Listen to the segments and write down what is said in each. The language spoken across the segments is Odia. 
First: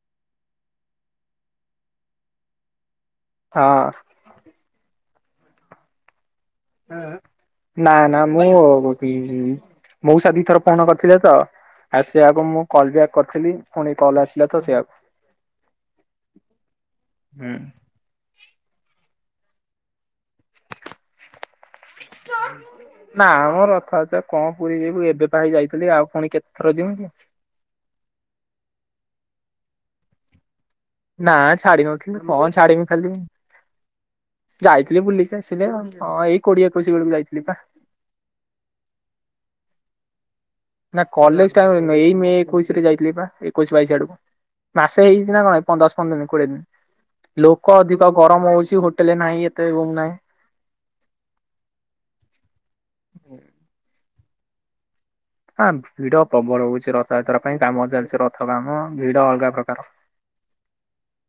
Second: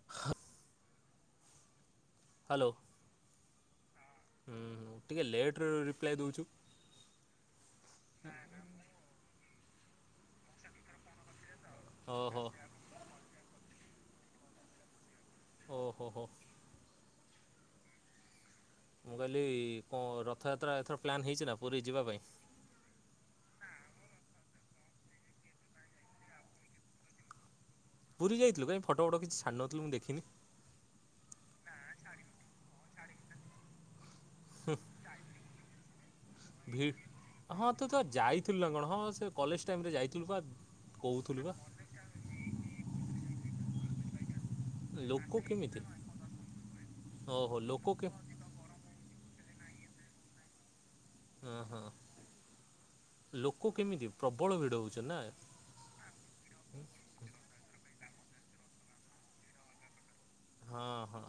[inaudible] ହ୍ୟାଲୋ। ହଁ। ହୁଁ ହୁଁ ଟିକିଏ ଲେଟରେ ରିପ୍ଲାଏ ଦଉଛୁ। ନା ନା ମୁଁ [unintelligible] ମଉସା ଦିଇ ଥର ଫୋନ କରିଥିଲେ ତ ଆଉ ଓହୋ ସିଆଡୁ ମୁଁ କଲ ବ୍ୟାକ୍ କରିଥିଲି ପୁଣି କଲ୍ ଆସିଲା ତ ସେ ଆଉ ଓ ହୋ ହୋ। ହୁଁ। ମୁଁ କହିଲି କଣ ରଥଯାତ୍ରା ଏଥର ପ୍ଲାନ୍ ହେଇଛି ନା ପୁରୀ ଯିବା ପାଇଁ? ନା ମ ରଥଯାତ୍ରା କଣ ପୁରୀ ଯିବୁ ଏବେ ପା ଯାଇଥିଲି ଆଉ ପୁଣି କେତେଥର ଯିମି କି? ପୁରୀ ଯାଇଥିଲୁ କାଇଁ ଫଟ ଫଟୋ କିଛି ଛାଡ଼ ନଥିଲୁ ମୁଁ ଦେଖିନି। ନା ଛାଡି ନଥିଲି କଣ ଛାଡମି ଖାଲି? ଯାଇଥିଲି ବୁଲି। ହଁ ଇ [unintelligible] ହଁ ତୁ ତ ଯାଇଥିଲୁ ନା କଣ ହଁ ସେ କଲେଜ ଟାଇମ୍ ରେ ଯାଇଥିଲୁ ବା। ନା କହୁଥିଲୁ ବା କଲେଜ ଟାଇମ ରେ ନୁହେଁ। ଏଇ ମେ ଏକୋଇଶ ରେ ଯାଇଥିଲି ବା, ଏକୋଇଶି ବାଇଶି ଆଡକୁ। ମାସେ ହେଇଛି ଲୋକ ନା କଣ କେମିତି ପନ୍ଦ ଦଶ ପନ୍ଦର ଦିନ କୋଡ଼ିଏ ଦିନ। ଓହୋ ଲୋକ କେ ଅଧିକ ଗରମ ହଉଛି ହୋଟେଲ ନାହିଁ ଏତେ ରୁମ ନାହିଁ। ହଁ ହଁ। ଲୋକ କେମିତି ପ୍ରବଳ ଭିଡ ହଉଛନ ନା? ହଁ ଭିଡ ପ୍ରବଳ ହଉଛି ରଥଯାତ୍ରା ପାଇଁ କାମ ଚାଲିଛି ରଥ କାମ ଭିଡ ଅଲଗା ପ୍ରକାର। ହଁ ହଁ।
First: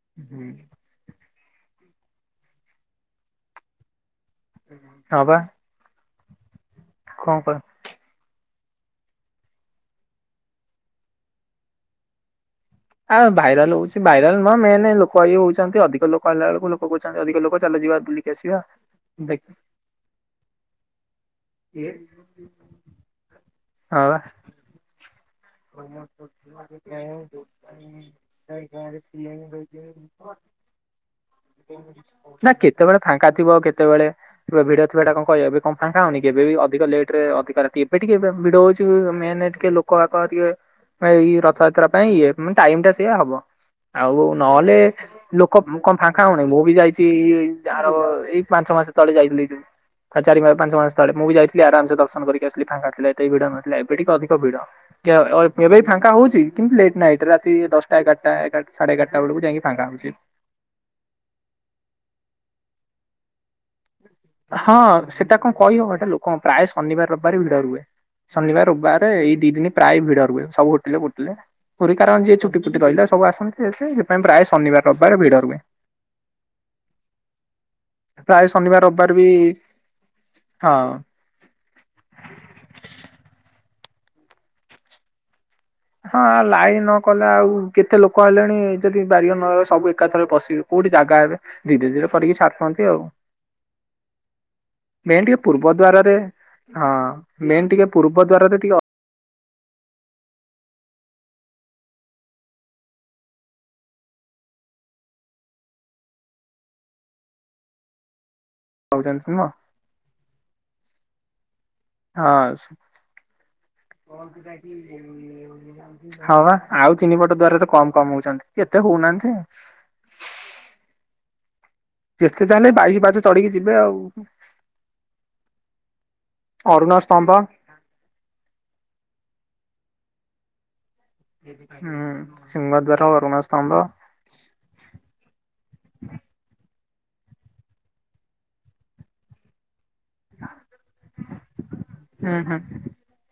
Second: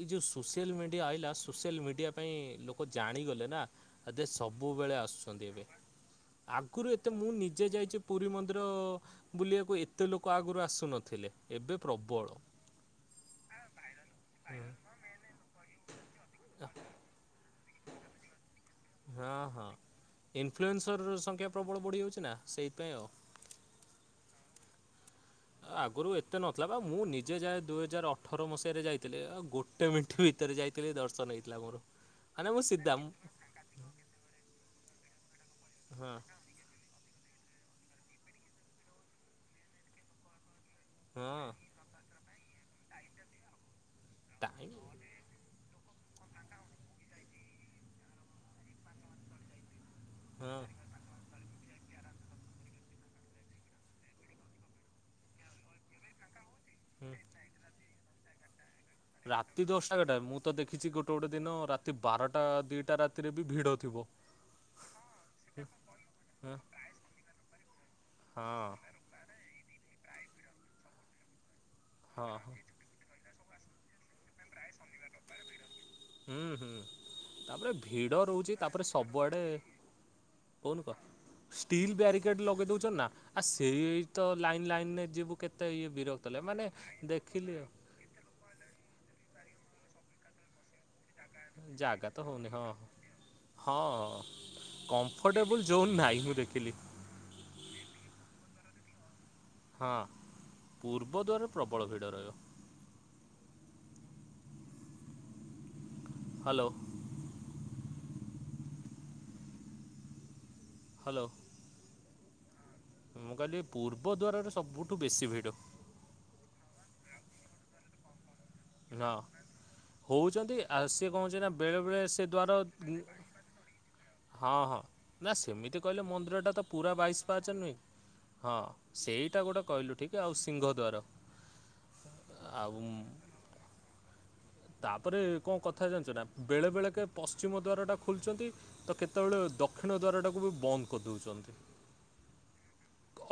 ଏ ଯୋଉ ହୁଁ ସୋସିଆଲ ମିଡ଼ିଆ ଆଇଲା ସୋସିଆଲ ମିଡ଼ିଆ ପାଇଁ ଲୋକ ଜାଣିଗଲେ ନା ହେଦେ ସବୁବେଳେ ହଁ ବା ଆସୁଛନ୍ତି ଏବେ। ଆଗରୁ ଏତେ ମୁଁ କଣ କହ ନିଜେ ଯାଇଛି ପୁରୀ ମନ୍ଦିର ବୁଲିବାକୁ ଏତେ ଲୋକ ଆଗରୁ ଆସୁନଥିଲେ, ଏବେ ପ୍ରବଳ। ଆଉ ଭାଇରାଲ ହଉଛି ଭାଇରାଲ ନୁହଁ ମେନେ ଲୋକ ଇଏ ହଉଛନ୍ତି। ଅଧିକ ଲୋକ କହିଲା ବେଳକୁ ଲୋକ କହୁଛନ୍ତି ଅଧିକ ଲୋକ ଚାଲ ଯିବା ବୁଲିକି ଆସିବା। ହଁ ଦେଖ ହଁ। ଇନଫ୍ଲୁଏନ୍ସର ର ସଂଖ୍ୟା ପ୍ରବଳ ବଢ଼ିଯାଉଛି ନା ସେଇଥିପାଇଁ ଆଉ। ହଁ ବା। ଆଗରୁ ଏତେ ନଥିଲା ବା। ମୁଁ ନିଜେ ଯାଏ ଦୁଇ ହଜାର ଅଠର ମସିହାରେ ଯାଇଥିଲି ଇଏ ଅ ହଁ ଗୋ ଟେ ମିଠି ବା। ଭିତରେ ଯାଇଥିଲି ଦର୍ଶନ ହେଇଥିଲା ମୋର ନା ହେନେ ମୁଁ ସିଧା କେତେବେଳେ ଫାଙ୍କା ମୁଁ କେତେବେଳେ ଥିବ ଭିଡ ରେ ଥିବ ହେଟା କଣ କହି ଏବେ କଣ ହଁ [unintelligible] କେବେ ବି ଅଧିକ ଲେଟ ରେ ଅଧିକ ଏବେ ଟିକେ ଏବେ ଭିଡ ହଉଛି ମେନ ଟିକେ ଲୋକ ବାକ ଟିକେ ହଁ ଏଇ ରଥଯାତ୍ରା ପାଇଁ ଇଏ ଉଁ ଟାଇମ ଟା ସିଏ ହବ ଆଉ ଟାଇମ୍ ନହେଲେ ଲୋକ ଉଁ କଣ ଫାଙ୍କା ହଉନାହିଁ ମୁଁ ବି ଯାଇଛି ଯାହାର ଏଇ ପାଞ୍ଚ ମାସ ତଳେ ଯାଇଥିଲି। ଅ ଚାରି ପା ହଁ ପାଞ୍ଚ ମାସ ତଳେ ମୁଁ ବି ଯାଇଥିଲି ଆରାମ ସେ ଦର୍ଶନ କରିକି ଆସିଲି ଫାଙ୍କା ଥିଲା ଏିତେ ବି ଭିଡ଼ ନଥିଲା। ଏବେ ଟିକେ ଅଧିକ ଭିଡ। ଏବେ ବି ଫାଙ୍କା ହଉଛି କିନ୍ତୁ ଲେଟ୍ ହୁଁ। ନାଇଟ୍ ରାତି ଦଶଟା ଏଗାରଟା ଏଗାର ସାଢେ ଏଗାରଟାେଳକୁ ରାତି ଯାଇକି ଫାଙ୍କା ଦଶଟା ଏଗାରଟା ହଉଚି ମୁଁ ତ ଦେଖିଛି ଗୋଟେ ଗୋଟେ ଦିନ ରାତି ବାରଟା ଦିଇଟା ରାତିରେ ବି ଭିଡ଼ ଥିବ ହଁ ସେଟା କଣ କହିଁ ହବ ଗୋଟେ ଲୋକ ହଁ ପ୍ରାୟ ଶନିବାର ରବିବାର ଭିଡ ରୁହେ ଶନିବାର ରବିବାର ଏଇ ଦି ଦିନ ପ୍ରାୟ ଭିଡ ରୁହେ ସବୁ ହୋଟେଲ ବୋଟିଲେ ପୁରି ତାର ହଁ ଯିଏ ହଁ ଛୁଟି ଫୁଟି ରହିଲା ସବୁ ଆସନ୍ତି ସେ ସେଇ ହୁଁ ହୁଁ ତାପରେ ଭିଡ ପ୍ରାୟ ରହୁଛି ଶନିବାର ତାପରେ ରବିବାର ବି ସବୁଆଡେ ହଁ କୋନ କହ ଷ୍ଟିଲ୍ ବ୍ୟାରିକେଡ ଲଗେଇ ଦଉଛ ନା ଆ ସେଇଇ ତ ଲାଇନ୍ ଲାଇନରେ ଯିବୁ କେତେ ଇଏ ବିରକ୍ କଲେ ମାନେ ଦେଖିଲି ଆଉ ଏତେ ଲୋକ ଆଲେଣି ଯଦି ବାରିଏ ନହେଲେ ସବୁ ଏକାଥରେ ପଶିବୁ କୋଉଠି ଜାଗା ହେବେ ଧୀରେ ଜାଗା ଧୀରେ ତ କରିକି ହଉନି ହଁ ଛାଡ଼ନ୍ତି ଆଉ ହଁ ହଁ ମେନ୍ ଟିକେ କମ୍ଫର୍ଟେବୁଲ୍ ପୂର୍ବ ଜୋନ୍ ଦ୍ୱାରରେ ନାହିଁ ମୁଁ ଦେଖିଲି ହଁ ମେନ୍ ଟିକେ ପୂର୍ବ ଦ୍ୱାରରେ ଟିକେ ହଁ ପୂର୍ବ ଦ୍ୱାରରେ ପ୍ରବଳ ଭିଡ଼ ରହିବ ହ୍ୟାଲୋ ହଉଛନ୍ତି ନା ହ୍ୟାଲୋ ଆ ଶ୍ ମୁଁ କହିଲି ପୂର୍ବ ଦ୍ୱାରରେ ସବୁଠୁ ବେଶୀ ଭିଡ଼ ହଁ ବା ଆଉ ତିନିପଟ ଦ୍ଵାରରେ କମ କମହଉଛନ୍ତି ଏତେ ହଁ ହଉନାହାନ୍ତି ହଉଛନ୍ତି ଆଉ ସିଏ କଣ କହୁଛି ନା ବେଳେ ବେଳେ ସେ ଯେତେ ଦ୍ୱାର ଉ ଚାହିଁଲେ ବାଇଶି ମୁ ପାହାଚ ଚଢିକି ଯିବେ ଆଉ ହ ହ ନାଁ ସେମିତି କହିଲେ ମନ୍ଦିର ଟା ତ ପୁରା ଅରୁଣ ବାଇଶ ସ୍ତମ୍ଭ ପାହାଚ ନୁହେଁ ହଁ ସେଇଟା ଗୋଟେ କହିଲୁ ଠିକେ ଆଉ ସିଂହ ଦ୍ୱାର ହୁଁ ସିଙ୍ଗଦ୍ୱାର ଅରୁଣ ସ୍ଥମ୍ଭ ତାପରେ କଣ କଥା ଜାଣିଛ ନା ବେଳେ ବେଳେ କେ ପଶ୍ଚିମ ଦ୍ୱାରଟା ଖୋଲଛନ୍ତି। ତ କେତେବେଳେ ଦକ୍ଷିଣ ଦ୍ୱାରର ଟାକୁ ବି ବନ୍ଦ କରିଦଉଛନ୍ତି। ହଁ ହଁ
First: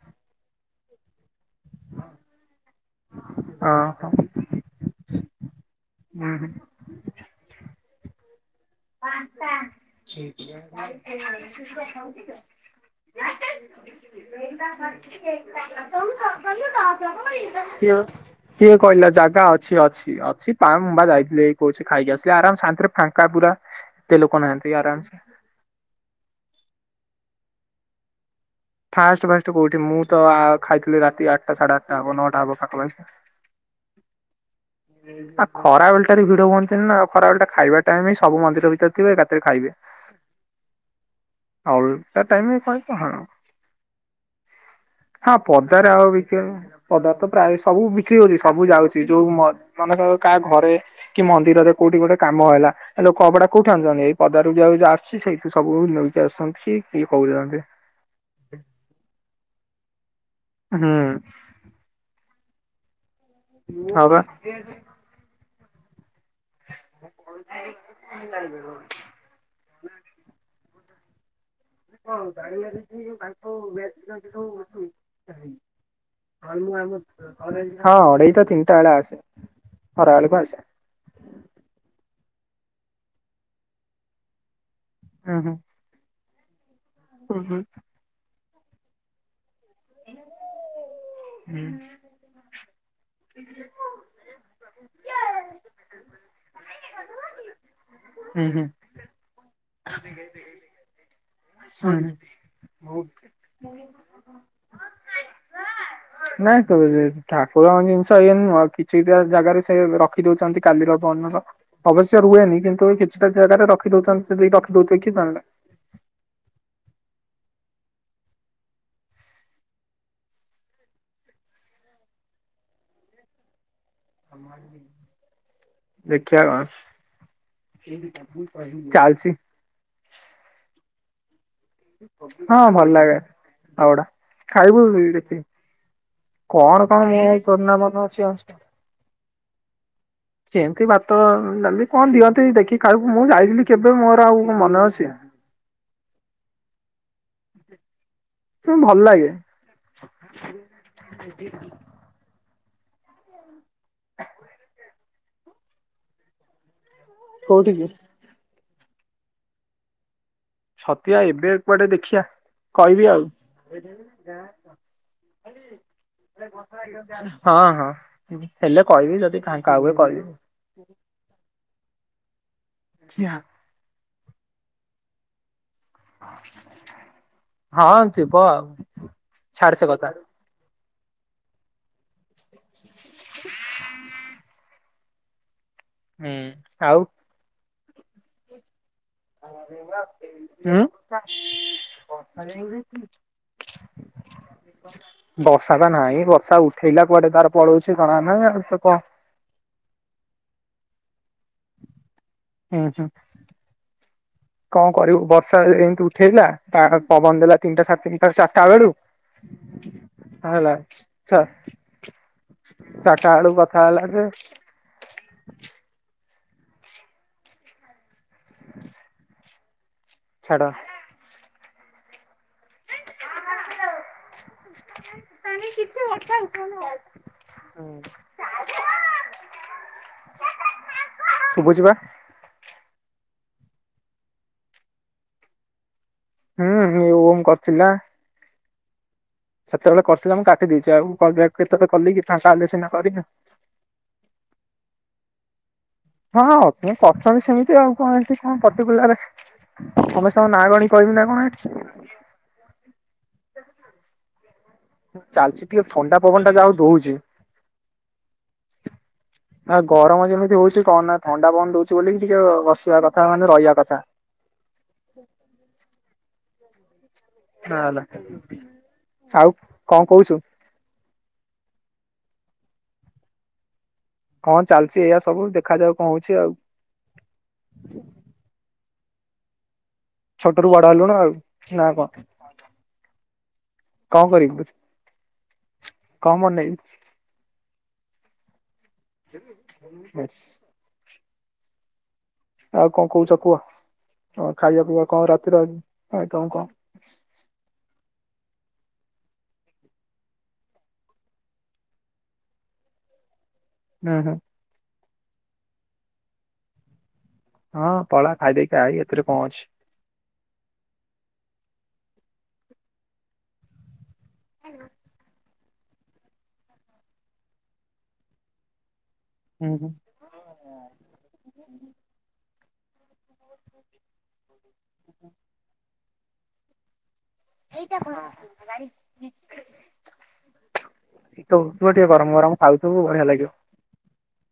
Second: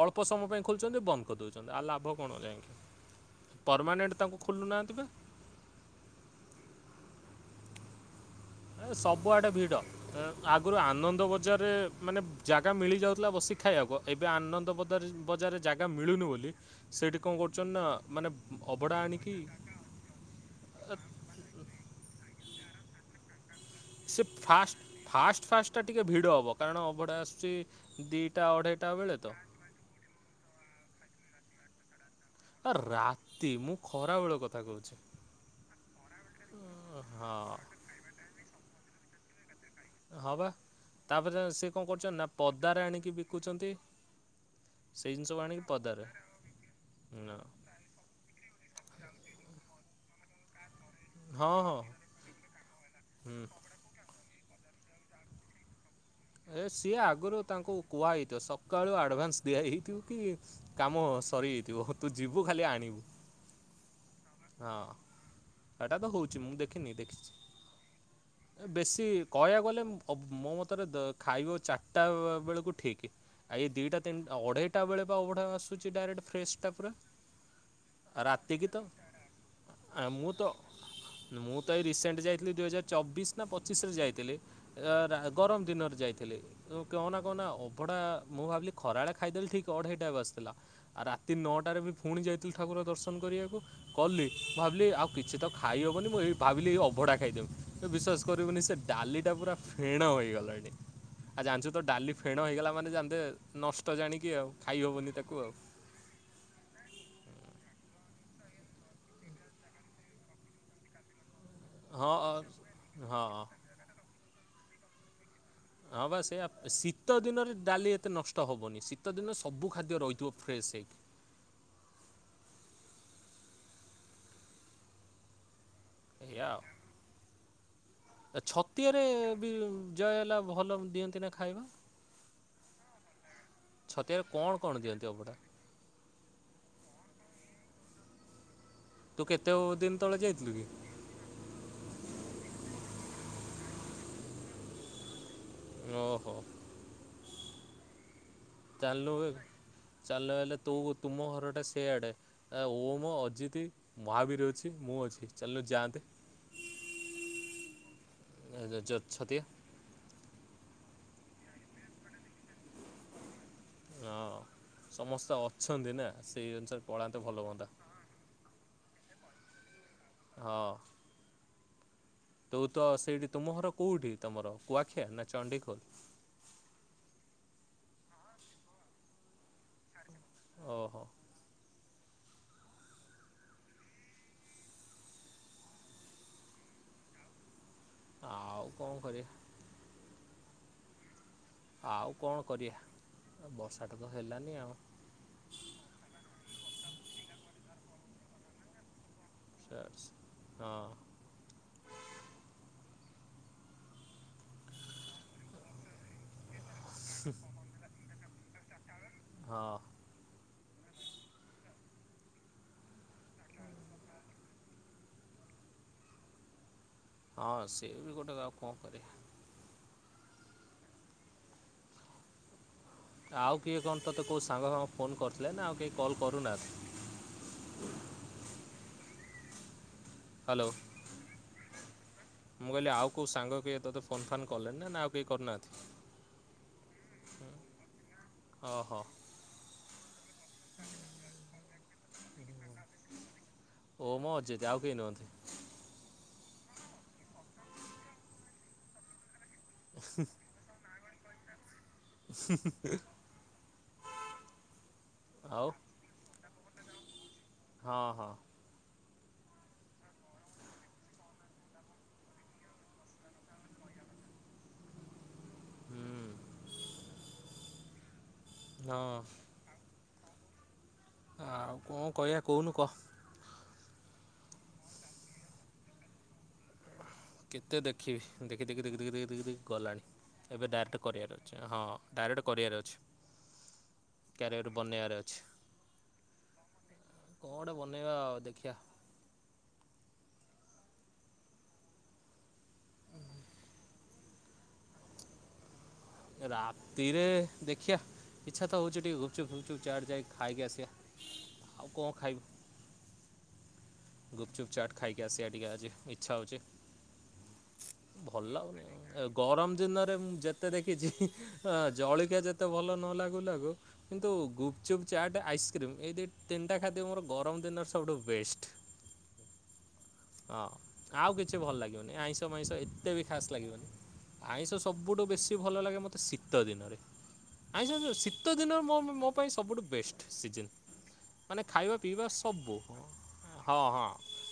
ଅଳ୍ପ ସମୟ ପାଇଁ ଖୋଲୁଛନ୍ତି। ବନ୍ଦ କରିଦଉଛନ୍ତି ଆଉ ଲାଭ କଣ ଯାଇକି ଓହୋ ପରମାନେଣ୍ଟ ତାଙ୍କୁ। ଖୋଲୁନାହାନ୍ତି। ବା ହୁଁ ଏ ସବୁଆଡ଼େ ଭିଡ଼ ଏ ଆଗରୁ କିଏ ଆନନ୍ଦ ବଜାରରେ ମାନେ ଜାଗା ମିଳି ଯାଉଥିଲା ବସି ଖାଇବାକୁ। ଏବେ ଆନନ୍ଦ ବଦାର ବଜାର ଜାଗା ମିଳୁନି ବୋଲି ସେଇଠି କଣ କରୁଛନ୍ ନା ମାନେ। କିଏ ଅବଢ଼ା କହିଲା ଆଣିକି ଜାଗା ଅଛି ଅଛି ଅଛି। ପା ମୁମ୍ ଯାଇଥିଲେ କହୁଛି ଖାଇକି ଆସିଲେ ଆରାମ ଶା ଫାଙ୍କା ପୁରା ସେ ଏତେ ଲୋକ ନାହାନ୍ତି। ଆରାମସ ଫାଷ୍ଟ ଫାଷ୍ଟ ଟା ଟିକେ ଭିଡ଼ ହବ କାରଣ ଅଭଡ଼ା ଆସୁଛି ଦିଟା ଅଢ଼େଇ। ଫାଷ୍ଟ ଫାଷ୍ଟ କୋଉଠି ମୁଁ ତ ଆ -ଖାଇଥିଲି। ରାତି ଆଠଟା ସାଢେ ଆଠଟା ହବ ନଅଟା ହବ ପାଖ ପା ତି ମୁଁ ଖରାବେଳଳେ କଥା କହୁଛି। ଆ ଖରାବେଲଟାରେ ଭିଡ ହୁଅନ୍ତିନି ନା ଖରାବେଳଟା ହଁ ଖାଇବା ଟାଇମ ହିଁସବୁ ମନ୍ଦିର ଭିତରେ ଥିବେ ଏକାଥ ରେ ଖାଇବେ। ହବା ତାପରେ ସେ ଆଉ କଣ କରୁଛନ୍ତି। ତା ନା ଟାଇମ କଣ ପଦାରେ ହଁ ଆଣିକି ବିକୁଛନ୍ତି। ସେଇ ହଁ ଜିନିଷକୁ ଆଣିକି ପଦାରେ ଆଉ ବିକିବେନି ନା ପଦା ତ ପ୍ରାୟ ସବୁ ବି ଠି ହଉଛି ସବୁ ଯାଉଛି ଯୋଉ ମ ମନେକର କାହା ଘରେ କି ହଁ ହଁ ମନ୍ଦିରରେ ହଁ କୋଉଠି ଗୋଟେ କାମ ହେଲା ଲୋକ ହୁଁ ଅଭଡ଼ା କୋଉଠି ଆଣିଛନ୍ତି ଏଇ। ପଦାରୁ ଜିଆ ଯା ଆଶୁଛି ସେଇଠୁ ସବୁନଉଛି ଏ ସିଏ ଆଗରୁ ତାଙ୍କୁ କୁଆ ହେଇଥିବ ସକାଳୁ ଆଡ଼ଭାନ୍ସ ଦିଆ ହେଇଥିବ କି ହୁଁ କାମ ସରି ଥିବ। ତୁ ଯିବୁ ଖାଲି ଆଣିବୁ ହଁ ବା ହଁ ଏଟା ତ ହେଉଛି ମୁଁ ଦେଖିନି ଦେଖିଛି ଏ ବେଶୀ କହିବାକୁ ଗଲେ ମୋ ମତରେ ଦ ଖାଇବ ଚାରିଟା ବେଳକୁ ଠିକ୍ ଏଇ ଦୁଇଟା ତିନିଟା ଅଢ଼େଇଟା ବେଳେ ବା ଅବଢା ଆସୁଛି ଡାଇରେକ୍ଟ ଫ୍ରେଶଟା ପୁରା। ହଁ ଅଡେଇ ତ ତିନିଟା ବେଳେ ଆସେ। ଆ ଖରା ମୁଁ ବେଳକୁ ତ ଆସେ। ମୁଁ ତ ଏଇ ରିସେଣ୍ଟ ଯାଇଥିଲି। ଦୁଇ ହଜାର ଚବିଶ ନା ପଚିଶ ରେ ଯାଇଥିଲି। ହୁଁ ହୁଁ ଗରମ ଦିନରେ ଯାଇଥିଲେ କହନା କହନା ହୁଁ ଅଭଢଡା ମୁଁ ଭାବିଲି। ଖରାବେ ଖାଇଦେଲେ ଠିକ ଅଢ଼ଇଟା ବି ବସିଥିଲାଉ। ତିନି ନଅଟାରେ ବି ପୁଣି ଯାଇଥିଲୁ ଠାକୁର ଦର୍ଶନ କରିବାକୁ। କଲି ମୁ ଭାବିଲି ଆଉ କିଛି ତ ଖାଇହବନି ମୁଁ ଏ ଭାବିଲି ଏଇ ଅଭଢ଼ା ଖାଇଦେଉି ବିଶ୍ୱାସ। ହୁଁ କରିବୁନି ହୁଁ ସେ ଡାଲି ଟା ପୁରା ଫେଣ ହେଇଗଲାଣି। ଆଉ ଜାଣିଛୁ ତ ଡାଲି ଫେଣ ହେଇଗଲା ମାନେ ଜାଣନ୍ତେ ନଷ୍ଟ ଜାଣିକି ଆଉ ଖାଇହବନି ତାକୁ ଆଉ। ନାଇଁ କ ଠାକୁରଙ୍କ ଜିନିଷ ଏଇ ନହଁ କିଛିଟା ଜାଗାରେ ସେ ରଖ। ଦଉଛନ୍ତି କାଲିର ବବନର। ହଁ ଅବଶ୍ୟ ରୁହେନି କିନ୍ତୁ ଅ, କିଛିଟା ହଁ। ଜାଗାରେ ରଖିଦଉଛନ୍ତି ଯି ରଖିଦଉଥେ କି ଜାଣ। ହଁ ବା ସେ ଶୀତ ଦିନରେ ଡାଲି ଏତେ ନଷ୍ଟ ହେବନି। ଶୀତ ଦିନରେ ସବୁ ଖାଦ୍ୟ ରହିଥିବ ଫ୍ରେସ ହେଇକି। [inaudible] କଣ ଏଇଆାଉ ଛତିଆରେ ଚାଲିଛି ବି ଜୟ ହେଲା। ଭଲ ଦିଅନ୍ତି ନା ଖାଇବା। ହଁ ଭଲ ଲାଗେ ଆଉ ଗୁଡା ଛତିଆରେ କଣ କଣ ଖାଇବୁ ଦିଅନ୍ତି ଅଭଡ଼ା ଦେଛି। କଣ କଣ ମୁ କରୋନା ମନ ଅଛି। ତୁ କେତେ ଦିନ ତଳେ ଯାଇଥିଲୁ କି। ତ ଯାଲି କଣ ଦିଅନ୍ତି ଦେଖି କାହାକୁ ମୁଁ ଯାଇଥିଲି। କେବେ ମୋର ଆଉ ମନେ ଅଛି। ଓହୋ। ଭଲ ଚାଲ ଲାଗେ ଚାଲୁ ହେଲେ ତ ତୁମ ଘରଟେ ସେଆଡ଼େ। ଆ ଓ ମୋ, ଅଜିତ, ମହାବୀର, ଅଛି ମୁଁ ଅଛି ଚାଲିଲୁ ଯାଆନ୍ତେ। କୋଉଠିକ କି? [unintelligible] ସତଆ ଏବେ କୁଆଡେ ଦେଖିଆ କହିବି ଆଉ। ହଁ ସମସ୍ତେ ଅଛନ୍ତି ନା [inaudible] ସେଇ ଅନୁସାରେ ପଳାନ୍ତେ ଭଲ ହଁ ହୁଅନ୍ତା ହଁ। ହେଲେ କହିବି ଯଦି କାଁ କ ଆଗ କହିବି। ହଁ। ତୁ ତ ସେଇଠି ତୁମ ଘର କୋଉଁଠି ତମର କୁଆଖିଆ ନା ଚଣ୍ଡଖୋଲ? ହଁ ଯିବ ଆଉ ଛାଡ ସେ କଥା। ଓହୋ। ହଁ। ହୁଁ ଆଉ। ଆଉ କଣ କରିବା। ହଁ। ହ। ଆଉ କ ଣ କରିବା ବର୍ଷାଟା ତ ହେଲାନି ଆଉ। ବର୍ଷା ତ ନାହିଁ ବର୍ଷା ଉଠେଇଲା କୁଆଡେ ତାର ପଳଉଛି କଣା ନାହିଁ ଆଉ ତ କହ। ହଁ। ହୁଁ ହୁଁ। କଣ କରିବୁ ବର୍ଷା ଏମିତି ଉଠେଇଲା ପବନ ଦେଲା ତିନିଟା ସାତ ତିିଟା ଚାରିଟା ବେଳୁ। ହଁ। ହେଲା ଚାଟ ଆଳୁ କଥା ହେଲା ଯେ, ହଁ ସେଏ ବି ଗୋଟେ ଗଉ କଣ କରିଆ। ଛାଡ଼। ଆଉ କିଏ କଣ ତୋତେ କୋଉ ସାଙ୍ଗ ସାଙ୍ଗ ଫୋନ କରିଥିଲେ ନା ଆଉ କେହି କଲ୍ କରୁନାହା। ହୁଁ। ହ୍ୟାଲୋ। ମୁଁ କହିଲି ଆଉ କୋଉ ସାଙ୍ଗ କିଏ ତୋତେ ଫୋନ ଫାନ୍ କଲେଣି ନା ନା ଆଉ କେହି କରିନାହାନ୍ତି। ହୁଁ ଓମ୍ କରିଥିଲା। ଓ ହୋ। ସେତେବେଳେ କରିଥିଲା ମୁଁ କାଟି ଦେଇଛି ଆଉ କଲ୍ ବ୍ୟାକ କେତେବେଳେ କଲି କି। ଫାଙ୍କା ହେଲେ ସିନା କରିବି ଓମ୍ ଅଜିଦ୍ ଆଉ କେହି ନୁହନ୍ତି। ହଁ କରୁଛନ୍ତି ସେମିତି ଆଉ କଣ ଏଠି କଣ ପର୍ଟିକୁଲାର ସମସ୍ତଙ୍କ ନାଁ ଗଣି କି କହିବି ନା କଣ ଏଠି। [inaudible] ମୁଁ ଚାଲିଚି ଆଉ ଟିକେ ଥଣ୍ଡା ପବନ ଟା ଯା ହଉ ଦଉଛି। ହଁ ହଁ। ନା ଗରମ ଯେମିତି ହଉଛି କଣ ନା ଥଣ୍ଡା ପନ୍ ଦଉଛି ବୋଲି ଟିକେ ବସିବା କଥା ମାନେ ରହିବା କଥା। ହୁଁ। ହ ହେଲା ହଁ ଆଉ କଣ କହୁଚୁ। ଆଉ କଣ କହିବା କହୁନୁ କହ। କଣ ଚାଲିଛି ଏଇଆ ସବୁ ଦେଖାଯାଉ କଣ ହଉଛି ଆଉ। କେତେ ଦେଖିବି ଦେଖି ଦେଖି ଦେଖି ଦେଖ ଦେଖି ଦେଖି ଦେଖି ଗଲାଣି। ଏବେ ଛୋଟରୁୁ ବଡ ଡାଇରେକ୍ଟ ହେଲୁଣି ଆଉ କରିବାର ଅଛି ହଁ ନା କଣ ଡାଇରେକ୍ଟ କରିବାର ଅଛି। କଣ କରିବୁ କ୍ୟାରିଅର୍ ବନେଇବାରେ ଅଛି କଣ ବନେଇବୁ କଣ ବନେଇବା ଆ ଦେଖିବା। ବାସ୍। ଆଉ କଣ କହୁଛ କୁହ ହ ଖାଇବା ପିଇବା କଣ ରାତିରେ ଆଜି। ରାତିରେ ଦେଖିଆ। ଇଚ୍ଛା ତ ହଉଛି ଟିକେ ଘୁପଚୁପ ଫୁପଚୁପ୍ ଚାଟ ଯାଇ ଖାଇକି ଆସିବା ଆଉ କଣ ଖାଇବୁ। ହୁଁ ହୁଁ ଗୁପଚୁପ ଚାଟ୍ ଖାଇକି ଆସିବା ଟିକେ ଆଜି ଇଚ୍ଛା ହଉଛି। ହଁ ପଳା ଭଲ ଖାଇଦେଇକି ଲାଗୁନି ଆଇ ଏ ଏଥିରେ କଣ ଅଛି ଗରମ ଦିନରେ ମୁ ଯେତ ତେ ଦେଖିଛି ଆ ଜଳିକିଆ ଯେତେ ଭଲ ନ ଲାଗୁ ଲାଗୁ କିନ୍ତୁ ଗୁପଚୁପ୍ ଚାଟ୍ ଆଇସ୍ କ୍ରିମ୍ ଏଇ ଦି ତିନିଟା ଖାଦ୍ୟ ମୋର ଗରମ ଦିନର ସବୁଠୁ ବେଷ୍ଟ। ହୁଁ ହୁଁ ହଁ ଆଉ କିଛି ଭଲ ଲାଗିବନି ଏ ଆଇଁଷ ମାଇଁଷ ଏତେ ବି ଖାସ ଲାଗିବନି ଆଇଁଷ ସବୁଠୁ ବେଶୀ ସୀ ଭଲ ଲାଗେ ମତେ ଶୀତ ଦିନରେ। [unintelligible] ଶୀତ ଦିନ ମୋ ମୋ ପାଇଁ ସବୁଠୁ ବେଷ୍ଟ ସିଜିନ୍। ମାନେ ଦଉଥିବ ଖାଇବା ଟିକେ ପିଇବା ଗରମ ଗରମ ସବୁ ହଁ ଖାଉଥିବୁ ଆଁ। ବଢିଆ ଲାଗିବ। ହଁ ହଁ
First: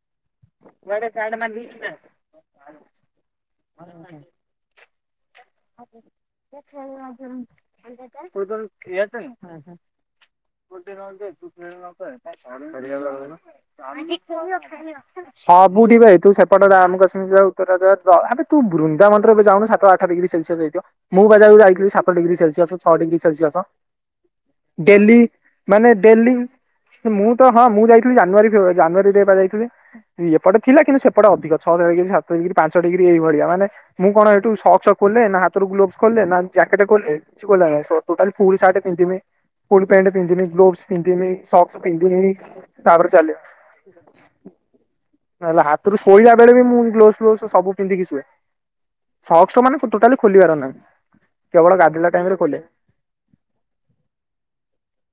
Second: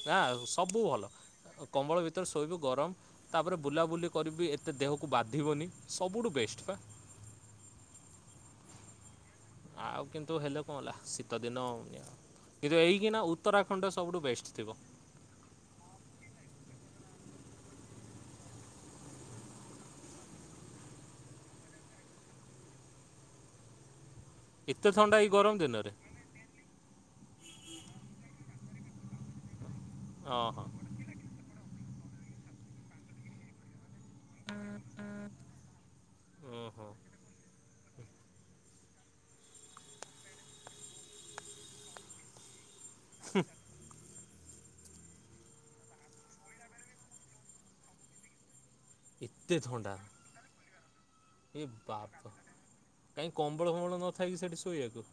ନା ଆଉ ସବୁ ଭଲ ଅ ଅ କମ୍ବଳ ଭିତରେ ଶୋଇବୁ ଗରମ ତାପରେ ବୁଲାବୁଲି କରୁ ବି ଏତେ ତେ ଦେହକୁ ବାଧିବନି। ସବୁଠୁ ବେଷ୍ଟ ପା। ଆଉ [unintelligible] କିନ୍ତୁ ହେଲେ [unintelligible] କଣ ହେଲା ଶୀତଦିନ କିନ୍ତୁ ଏଇକିନା ଉତ୍ତରାଖଣ୍ଡ ସବୁଠୁ ବେଷ୍ଟ ଥିବ ସବୁଠି ବେ ତୁ ସେପଟ ଜାମୁ କାଶ୍ମୀର ଯା ଉତ୍ତରା ଯା ଆବେ ତୁ ବୃନ୍ଦାବନରେ ଏବେ ଯାଉନୁ ସାତ ଆଠ ଡିଗ୍ରୀ ସେଲସି ସେସ୍ ହେଇଥିବ ମୁଁ ବା ଯେବେ ଯାଇଥିଲି ସାତ ଡିଗ୍ରୀ ସେଲସିଅସ୍ ଛ ଡିଗ୍ରୀ ସେଲସିୟସ। ଏତେ ଥଣ୍ଡା ଡେଲି ଏଇ ଗରମ ଦିନରେ ମାନେ ଡେଲି ମୁଁ ତ ହଁ ମୁଁ ଯାଇଥିଲି ଜାନୁଆରୀ ଫେବୁଆରି ଜାନୁଆରୀ ରେ ବା ଯାଇଥିଲି ହଁ ଏପଟେ ହଁ ଥିଲା କିନ୍ତୁ ସେ ସେପଟେ ଅଧିକ ଛଅ ଡିଗ୍ରୀ ସାତ ଡିଗରୀ ପାଞ୍ଚ ଡିଗ୍ରୀ ଏଇଭଳିଆ ମାନେ ମୁଁ କଣ ଏଠୁ ସକ୍ସ ଖୋଲେ ନା ହାତରୁ ଗ୍ଲୋସ ଖୋଲେ ନା ଜାକେଟ ଓହୋ। ଖୋଲେ କିଛି ଖୋଲାଯାଏ ସବୁ ଖାଲି ଫୁଲ୍ ସାର୍ଟ ପିନ୍ଧଥିମି ଫୁଲ ପେଣ୍ଟ ପିନ୍ଧିମି ଗ୍ଲୋବ୍ସ ପିନ୍ତିମ୍ ସକ୍ସ ପିନ୍ତିମ୍ ତାପରେ ଚାଲିବା। [inaudible] ନହଲେ ହାତରୁ ଶୋଇଲା ବେଳେ ବି ମୁଁ ଗ୍ଲୋଭସ୍ ଫ୍ଲୋବସ ସବୁ ପିନ୍ଧିକି ଶୁଏ ଏତେ ସକ୍ସ ମାନେ ଥଣ୍ଡା ଫୁ ଟୋଟାଲି ଖୋଲିବାର ନାହିଁ। ଏ କେବଳ ଗାଧେଇଲା ଟାଇମ ବାପ ରେ ଖୋଲେ। କାଇଁ କମ୍ବଳ ଫମ୍ବଳ ନଥାଏ କି ସେଠି ଶୋଇବାକୁ।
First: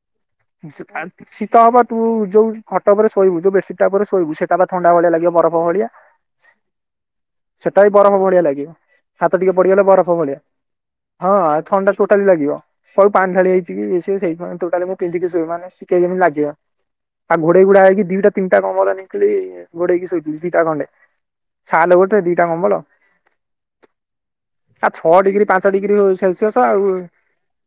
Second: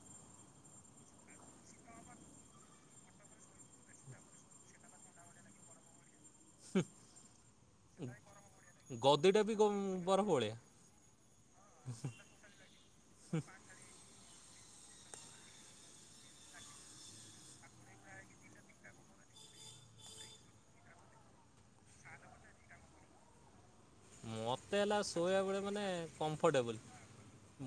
[inaudible] ଶୀତ ହବ ତୁ ଯୋଉ ଖଟ ଉପରେ ଶୋଇବୁ ଯୋଉ ବେଡସିଟ୍ ଟା ଉପରେ ଶୋଇବୁ ସେଟା ବା ଥଣ୍ଡା ଭଳିଆ ଲାଗିବ ବରଫ ଭଳିଆ। ସେଟା ବି ବରଫ ଭଳିଆ ଲାଗିବ ହାତ ଗଦିଟା ଟିକେ ବି ପଡିଗଲେ ଗ- ବରଫ ଭଳିଆ। ହଁ ଆଉ ଥଣ୍ଡା ଟୋଟାଲି ଲାଗିବ ସଉୁ ପାଣି ଢାଳି ହେଇଛି କି ସେ ସେଇଠା ଟୋଟାଲେ ମୁଁ ପିନ୍ଧିକି ଶୋଇବି ମାନେ ସେ କେମତି ଲାଗିବ? ଆଉ ଘୋଡେଇ ଘୋଡା ହେକି ଦିଟା ତିନିଟା କମଳ ନେଇଥିଲି ଘୋଡେଇକି ଶୋଇଥିଲି ଦିଟା ଖଣ୍ଡେ। ସାଲେ ଗୋଟେ ଦିଇଟା କମ୍ବଳ। ମୋତେ ଆଉ ହେଲା ଛଅ ଡିଗ୍ରୀ ଶୋଇବାବେଳେ ପାଞ୍ଚ ମାନେ ଡିଗ୍ରୀ ସେଲସିୟସ ଆଉ କମ୍ଫର୍ଟେବୁଲ୍।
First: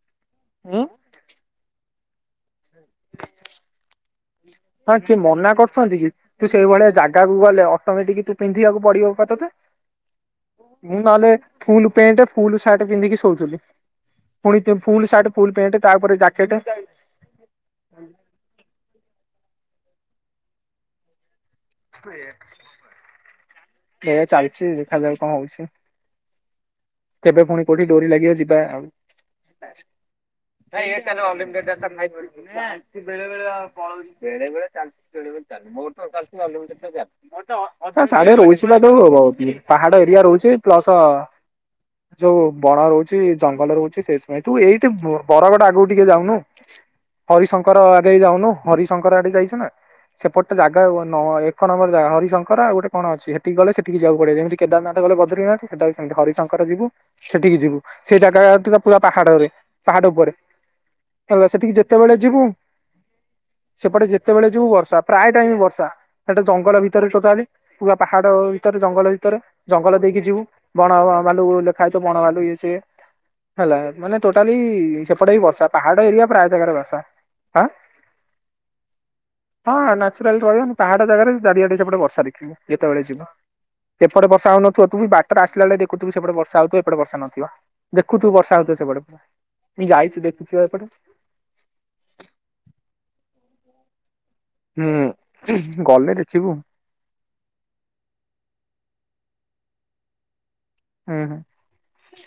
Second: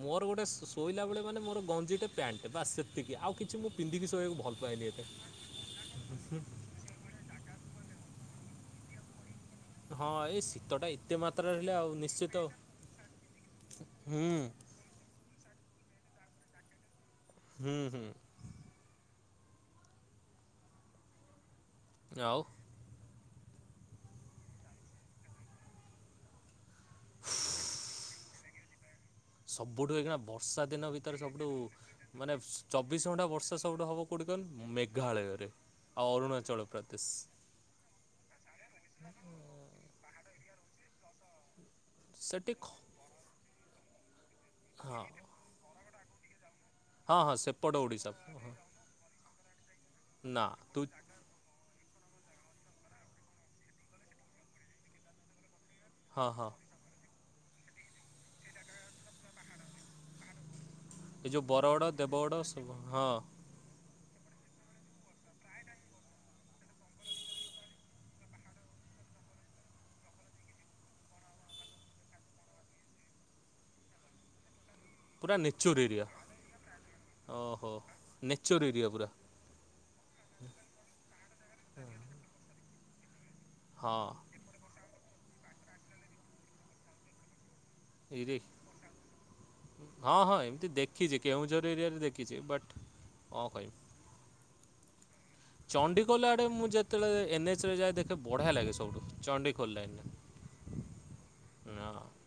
ମୋର ଗୋଟେ ଉଁ ଶୋଇଲା ବେଳେ ମାନେ ମୋର ଗଞ୍ଜିଟେ ପ୍ୟାଣ୍ଟ ବାସ୍ ସେତିକି। ଆଉ କିଛି ମୁଁ ପିନ୍ଧିକି ଶୋଇଆକୁ ଭଲ ପାଏନି ଏତ୍ ହଁ କିଏ ମନା କରୁଛନ୍ତି କି? ତୁ ସେଇଭଳିଆ ଜାଗାକୁ ଗଲେ ଅଟୋମେଟିକ ତୁ ପିନ୍ଧିବାକୁ ପଡିବ ପା ତତେ। ହଁ ଏଇ ଶୀତଟା ଏତେ ନହେଲେ ମାତ୍ରାରେ ହେଲେ ଆଉ ଫୁଲ ପ୍ୟାଣ୍ଟ ନିଶ୍ଚିତ ଫୁଲ ସାର୍ଟ ପିନ୍ଧିକି ଶୋଉଥିଲି ହୁଁ ପୁଣି ସେ ଫୁଲ ସାର୍ଟ ଫୁଲ ପେଣ୍ଟ ତାଉପରେ ଜ୍ୟାକେଟେ। ହୁଁ ହୁଁ। ଆଉ ଏଇଆ ଚାଲିଛି ଦେଖାଯାଉ କଣ ହଉଛି? କେବେ ପୁଣି କୋଉଠି ଡୋରି ଲାଗିବ ଯିବା ଆଉ। ସବୁଠୁ ଏଇଖିଣା ବର୍ଷା ଦିନ ଭିତରେ ସବୁଠୁ ମାନେ ଚବିଶ ଘଣ୍ଟା ବର୍ଷା ସବୁଠୁ ହବ କୋଉଠି କହନି ମେଘାଳୟରେ ଆ ଅରୁଣ ତା ସାଢେ ରହୁଛିଲା ତ [unintelligible] ପାହାଡ ଏରିଆ ରହୁଚି ପ୍ଲସ ଯୋଉ ସେଠି ବଣ ଖ- ରହୁଚି ଜଙ୍ଗଲ ରହୁଚି ସେ ନାଇ ତୁ ଏଇଠି ହଁ ବରଗଡ ଆଗକୁ ଟିକେ ଯାଉନୁ। ହଁ ହଁ ସେପଟ ହରିଶଙ୍କର ଓଡ଼ିଶା ଆଗେଇ ଯାଉନୁ ହରିଶଙ୍କର ଆଡେ ଯାଇଛୁ ନା? ନା ସେପଟେ ତୁ ଜାଗା ନଁ ଏକ ନମ୍ବର ଜାଗା ହରିଶଙ୍କର ଆଉ ଗୋଟ କଣ ଅଛି? ଗଲେ ସେଠିକି ଯିବାକୁ ପଡିବ ଯେମିତି କେଦାରନାଥ ଗଲେ ବଦ୍ରୀନାଥ ସେଟା ଆଉ ସେମିତି ହଁ ହଁ ହରିଶଙ୍କର ଯିବୁ। ସେଠିକି ଯିବୁ ସେ ଜାଗାଠୁ ତ ପୁରା ପାହାଡରେ ପାହାଡ଼ ଉପରେ ଏ ଯେଉଁ ହେଲେ ସେଠିକି ବରଗଡ଼ ଯେତେବେଳେ ଦେବଗଡ଼ ଯିବୁ ସବୁ ହଁ ସେପଟେ ଯେତେବେଳେ ଯିବୁ ବର୍ଷା। ପ୍ରାୟ ଟାଇମ ବର୍ଷା। ସେଟା ଜଙ୍ଗଲ ଭିତରେ ଟୋଟାଲି ପୁରା ପାହାଡ ଭିତରେ ଜଙ୍ଗଲ ଭିତରେ ଜଙ୍ଗଲ ଦେଇକି ଯିବୁ। ବଣ ଭା ଭାଲୁ ଲେଖାହଇଥିବ ତ ବଣ ଭଲୁ ଇଏ ସିଏ ହେଲା ମାନେ ଟୋଟାଲି ସେପଟେ ପୁରା ବି ବର୍ଷା ନେଚର୍ ପାହାଡ ଏରିଆ ପ୍ରାୟ ଯାଗାରେ ବର୍ଷା। ଆଁ ଓହୋ ନେଚର୍ ଏରିଆ ପୁରା ହଁ ନାଚୁରାଲି ରହିବନି। ପାହାଡ ଜାଗାରେ ଚାରିଆଡେ ସେପଟେ ବର୍ଷା ଦେଖିବୁ ଯେତେବେଳେ ଯିବ। ହଁ ଏପଟେ ବର୍ଷା ହଉନଥିବ ତୁ ବି ବାଟରେ ଆସିଲା ବେଳେ ଦେଖୁଥୁବୁ ସେପଟେ ବର୍ଷା ହଉଥିବ ଏପଟେ ବର୍ଷା ନଥିବ। ଦେଖୁଥୁବୁ ଏରି ବର୍ଷା ହଉଥିବ ସେପଟେ ପୁରା ମୁଁ ହଁ ଯାଇଛି ହଁ ଦେଖୁଥିବ ଏମିତି ଏପଟେ। ଦେଖିଛି କେଉଁଝର ଏରିଆରେ ଦେଖିଛି ବଟ୍ ଅଁ କହିବ ହୁଁ ଗଲେ ଚଣ୍ଡିଖୋଲ ଆଡେ ଦେଖିବୁ ମୁଁ ଯେତ୍ ତେବେଳେ ଏନ୍ଏଚ ରେ ଯାଏ ଦେଖେ ବଢ଼ିଆ ଲାଗେ ସବୁଠୁ ଚଣ୍ଡିଖୋଲ ଲାଇନରେ। ହୁଁ ହୁଁ। ନା